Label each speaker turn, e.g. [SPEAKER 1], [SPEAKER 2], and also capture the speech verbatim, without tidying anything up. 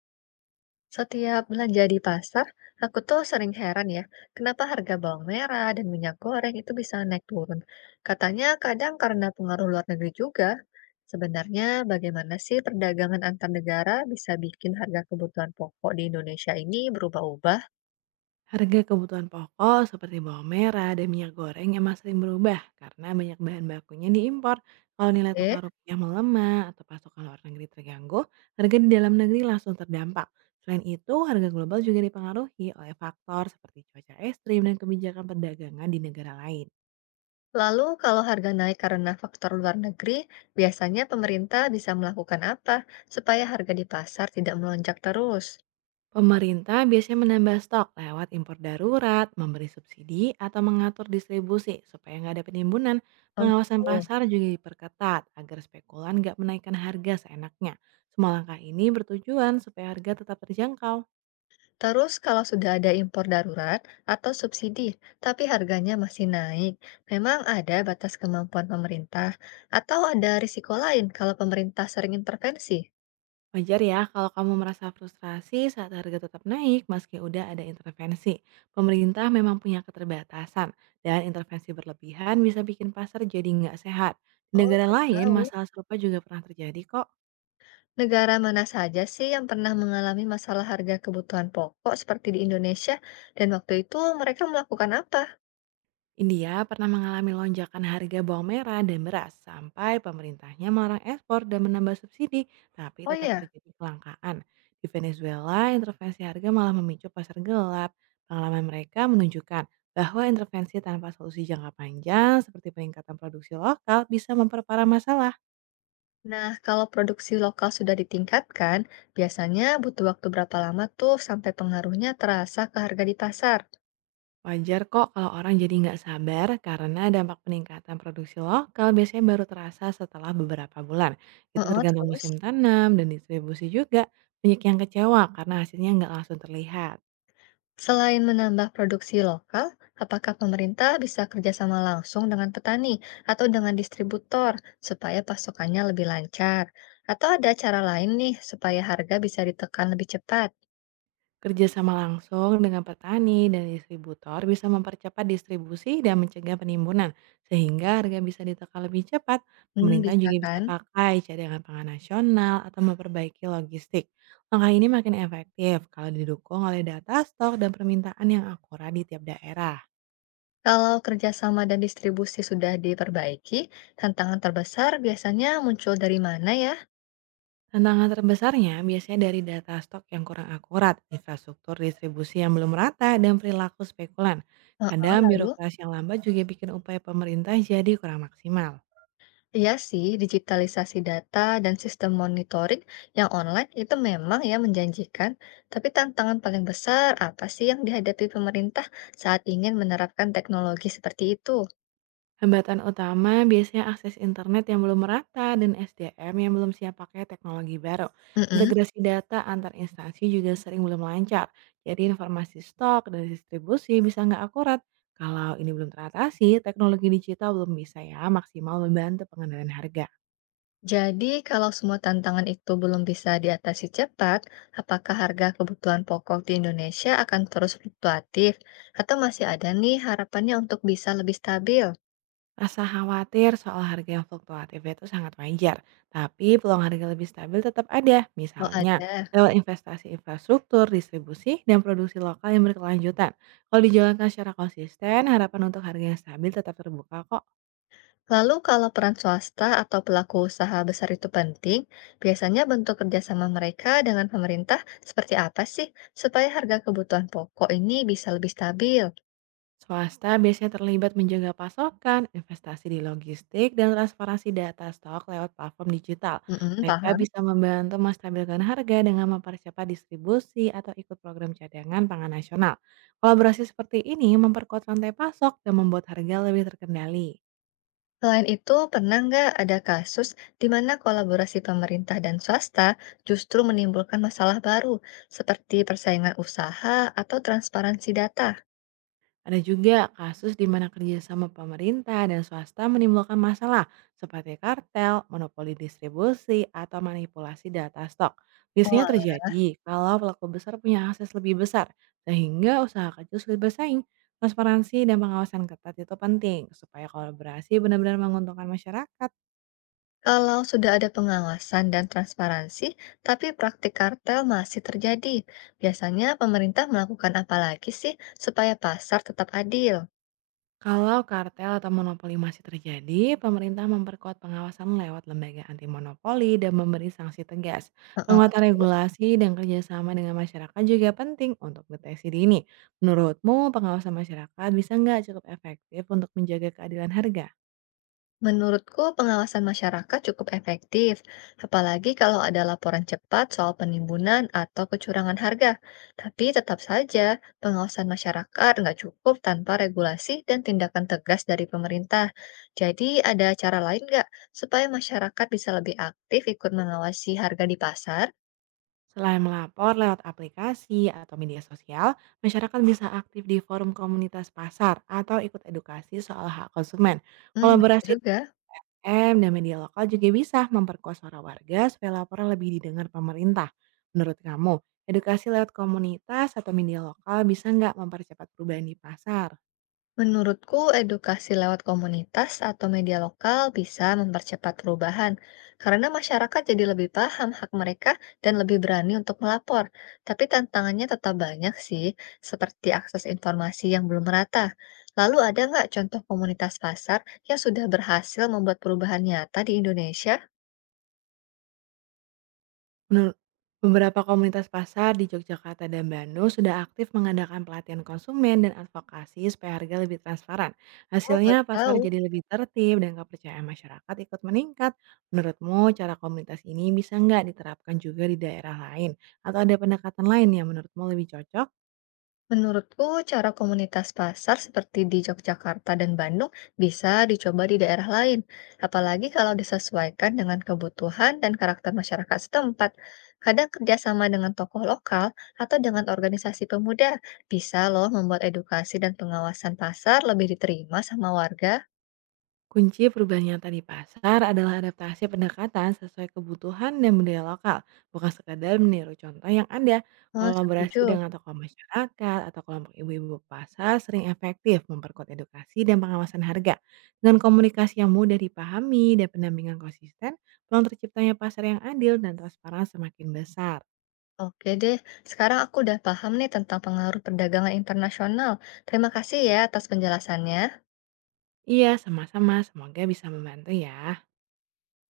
[SPEAKER 1] Setiap belanja di pasar, aku tuh sering heran ya, kenapa harga bawang merah dan minyak goreng itu bisa naik turun. Katanya kadang karena pengaruh luar negeri juga. Sebenarnya bagaimana sih perdagangan antar negara bisa bikin harga kebutuhan pokok di Indonesia ini berubah-ubah?
[SPEAKER 2] Harga kebutuhan pokok seperti bawang merah dan minyak goreng emang sering berubah karena banyak bahan bakunya diimpor. Kalau nilai
[SPEAKER 1] Eh,
[SPEAKER 2] tukar rupiah melemah atau pasokan luar negeri terganggu, harga di dalam negeri langsung terdampak. Selain itu, harga global juga dipengaruhi oleh faktor seperti cuaca ekstrim dan kebijakan perdagangan di negara lain.
[SPEAKER 1] Lalu kalau harga naik karena faktor luar negeri, biasanya pemerintah bisa melakukan apa supaya harga di pasar tidak melonjak terus?
[SPEAKER 2] Pemerintah biasanya menambah stok lewat impor darurat, memberi subsidi, atau mengatur distribusi supaya nggak ada penimbunan.
[SPEAKER 1] Oh
[SPEAKER 2] Pengawasan
[SPEAKER 1] gitu.
[SPEAKER 2] pasar juga diperketat agar spekulan nggak menaikkan harga seenaknya. Semua langkah ini bertujuan supaya harga tetap terjangkau.
[SPEAKER 1] Terus kalau sudah ada impor darurat atau subsidi, tapi harganya masih naik, memang ada batas kemampuan pemerintah atau ada risiko lain kalau pemerintah sering intervensi?
[SPEAKER 2] Wajar ya kalau kamu merasa frustrasi saat harga tetap naik meski udah ada intervensi. Pemerintah memang punya keterbatasan dan intervensi berlebihan bisa bikin pasar jadi nggak sehat. Di
[SPEAKER 1] Oh,
[SPEAKER 2] negara
[SPEAKER 1] baru
[SPEAKER 2] lain
[SPEAKER 1] tahu.
[SPEAKER 2] masalah serupa juga pernah terjadi kok.
[SPEAKER 1] Negara mana saja sih yang pernah mengalami masalah harga kebutuhan pokok seperti di Indonesia dan waktu itu mereka melakukan apa?
[SPEAKER 2] India pernah mengalami lonjakan harga bawang merah dan beras sampai pemerintahnya melarang ekspor dan menambah subsidi, tapi
[SPEAKER 1] Oh
[SPEAKER 2] tetap
[SPEAKER 1] ya.
[SPEAKER 2] terjadi kelangkaan. Di Venezuela, intervensi harga malah memicu pasar gelap. Pengalaman mereka menunjukkan bahwa intervensi tanpa solusi jangka panjang seperti peningkatan produksi lokal bisa memperparah masalah.
[SPEAKER 1] Nah, kalau produksi lokal sudah ditingkatkan, biasanya butuh waktu berapa lama tuh sampai pengaruhnya terasa ke harga di pasar?
[SPEAKER 2] Wajar kok kalau orang jadi nggak sabar karena dampak peningkatan produksi lokal biasanya baru terasa setelah beberapa bulan. Itu
[SPEAKER 1] Oh,
[SPEAKER 2] tergantung
[SPEAKER 1] terus?
[SPEAKER 2] musim tanam dan distribusi juga. Banyak yang kecewa karena hasilnya nggak langsung terlihat.
[SPEAKER 1] Selain menambah produksi lokal, apakah pemerintah bisa kerjasama langsung dengan petani atau dengan distributor supaya pasokannya lebih lancar? Atau ada cara lain nih supaya harga bisa ditekan lebih cepat?
[SPEAKER 2] Kerjasama langsung dengan petani dan distributor bisa mempercepat distribusi dan mencegah penimbunan, sehingga harga bisa ditekan lebih cepat.
[SPEAKER 1] Hmm,
[SPEAKER 2] Pemerintah
[SPEAKER 1] bisa
[SPEAKER 2] juga
[SPEAKER 1] kan?
[SPEAKER 2] bisa pakai cadangan pangan nasional atau memperbaiki logistik. Langkah ini makin efektif kalau didukung oleh data stok dan permintaan yang akurat di tiap daerah.
[SPEAKER 1] Kalau kerjasama dan distribusi sudah diperbaiki, tantangan terbesar biasanya muncul dari mana ya?
[SPEAKER 2] Tantangan terbesarnya biasanya dari data stok yang kurang akurat, infrastruktur distribusi yang belum rata, dan perilaku spekulan.
[SPEAKER 1] Heeh,
[SPEAKER 2] Kadang
[SPEAKER 1] lalu?
[SPEAKER 2] birokrasi yang lambat juga bikin upaya pemerintah jadi kurang maksimal.
[SPEAKER 1] Iya sih, digitalisasi data dan sistem monitoring yang online itu memang ya menjanjikan, tapi tantangan paling besar apa sih yang dihadapi pemerintah saat ingin menerapkan teknologi seperti itu?
[SPEAKER 2] Hambatan utama biasanya akses internet yang belum merata dan S D M yang belum siap pakai teknologi baru.
[SPEAKER 1] Mm-mm.
[SPEAKER 2] Integrasi data antar instansi juga sering belum lancar. Jadi informasi stok dan distribusi bisa nggak akurat. Kalau ini belum teratasi, teknologi digital belum bisa ya maksimal membantu pengendalian harga.
[SPEAKER 1] Jadi, kalau semua tantangan itu belum bisa diatasi cepat, apakah harga kebutuhan pokok di Indonesia akan terus fluktuatif, atau masih ada nih harapannya untuk bisa lebih stabil?
[SPEAKER 2] Rasa khawatir soal harga yang fluktuatif itu sangat wajar, tapi peluang harga lebih stabil tetap ada,
[SPEAKER 1] Oh,
[SPEAKER 2] misalnya
[SPEAKER 1] ada.
[SPEAKER 2] lewat investasi infrastruktur, distribusi, dan produksi lokal yang berkelanjutan. Kalau dijalankan secara konsisten, harapan untuk harga yang stabil tetap terbuka kok.
[SPEAKER 1] Lalu kalau peran swasta atau pelaku usaha besar itu penting, biasanya bentuk kerjasama mereka dengan pemerintah seperti apa sih supaya harga kebutuhan pokok ini bisa lebih stabil?
[SPEAKER 2] Swasta biasanya terlibat menjaga pasokan, investasi di logistik, dan transparansi data stok lewat platform digital.
[SPEAKER 1] Mm-mm,
[SPEAKER 2] Mereka
[SPEAKER 1] paham.
[SPEAKER 2] bisa membantu menstabilkan harga dengan mempercepat distribusi atau ikut program cadangan pangan nasional. Kolaborasi seperti ini memperkuat rantai pasok dan membuat harga lebih terkendali.
[SPEAKER 1] Selain itu, pernah nggak ada kasus di mana kolaborasi pemerintah dan swasta justru menimbulkan masalah baru seperti persaingan usaha atau transparansi data?
[SPEAKER 2] Ada juga kasus di mana kerjasama pemerintah dan swasta menimbulkan masalah seperti kartel, monopoli distribusi, atau manipulasi data stok. Biasanya terjadi kalau pelaku besar punya akses lebih besar, sehingga usaha kecil sulit bersaing. Transparansi dan pengawasan ketat itu penting supaya kolaborasi benar-benar menguntungkan masyarakat.
[SPEAKER 1] Kalau sudah ada pengawasan dan transparansi, tapi praktik kartel masih terjadi, biasanya pemerintah melakukan apa lagi sih supaya pasar tetap adil?
[SPEAKER 2] Kalau kartel atau monopoli masih terjadi, pemerintah memperkuat pengawasan lewat lembaga anti monopoli dan memberi sanksi tegas.
[SPEAKER 1] Heeh,
[SPEAKER 2] Penguatan
[SPEAKER 1] terus?
[SPEAKER 2] regulasi dan kerjasama dengan masyarakat juga penting untuk deteksi dini. Menurutmu, pengawasan masyarakat bisa nggak cukup efektif untuk menjaga keadilan harga?
[SPEAKER 1] Menurutku, pengawasan masyarakat cukup efektif, apalagi kalau ada laporan cepat soal penimbunan atau kecurangan harga. Tapi tetap saja, pengawasan masyarakat nggak cukup tanpa regulasi dan tindakan tegas dari pemerintah. Jadi, ada cara lain nggak supaya masyarakat bisa lebih aktif ikut mengawasi harga di pasar?
[SPEAKER 2] Selain melapor lewat aplikasi atau media sosial, masyarakat bisa aktif di forum komunitas pasar atau ikut edukasi soal hak konsumen.
[SPEAKER 1] Hmm, benar
[SPEAKER 2] Kolaborasi
[SPEAKER 1] juga.
[SPEAKER 2] M dan media lokal juga bisa memperkuat suara warga supaya laporan lebih didengar pemerintah. Menurut kamu, edukasi lewat komunitas atau media lokal bisa nggak mempercepat perubahan di pasar?
[SPEAKER 1] Menurutku, edukasi lewat komunitas atau media lokal bisa mempercepat perubahan karena masyarakat jadi lebih paham hak mereka dan lebih berani untuk melapor. Tapi tantangannya tetap banyak sih, seperti akses informasi yang belum merata. Lalu ada nggak contoh komunitas pasar yang sudah berhasil membuat perubahan nyata di Indonesia?
[SPEAKER 2] Menurut beberapa komunitas pasar di Yogyakarta dan Bandung sudah aktif mengadakan pelatihan konsumen dan advokasi supaya harga lebih transparan.
[SPEAKER 1] Oh,
[SPEAKER 2] Hasilnya
[SPEAKER 1] baru
[SPEAKER 2] pasar
[SPEAKER 1] tahu.
[SPEAKER 2] jadi lebih tertib dan kepercayaan masyarakat ikut meningkat. Menurutmu cara komunitas ini bisa nggak diterapkan juga di daerah lain? Atau ada pendekatan lain yang menurutmu lebih cocok?
[SPEAKER 1] Menurutku, cara komunitas pasar seperti di Yogyakarta dan Bandung bisa dicoba di daerah lain, apalagi kalau disesuaikan dengan kebutuhan dan karakter masyarakat setempat. Kadang kerjasama dengan tokoh lokal atau dengan organisasi pemuda bisa loh membuat edukasi dan pengawasan pasar lebih diterima sama warga.
[SPEAKER 2] Kunci perubahan nyata di pasar adalah adaptasi pendekatan sesuai kebutuhan dan budaya lokal, bukan sekadar meniru contoh yang ada.
[SPEAKER 1] Oh,
[SPEAKER 2] Kolaborasi
[SPEAKER 1] setuju.
[SPEAKER 2] dengan tokoh masyarakat atau kelompok ibu-ibu pasar sering efektif memperkuat edukasi dan pengawasan harga. Dengan komunikasi yang mudah dipahami dan pendampingan konsisten, peluang terciptanya pasar yang adil dan transparan semakin besar.
[SPEAKER 1] Oke deh, sekarang aku udah paham nih tentang pengaruh perdagangan internasional. Terima kasih ya atas penjelasannya.
[SPEAKER 2] Iya, sama-sama. Semoga bisa membantu ya.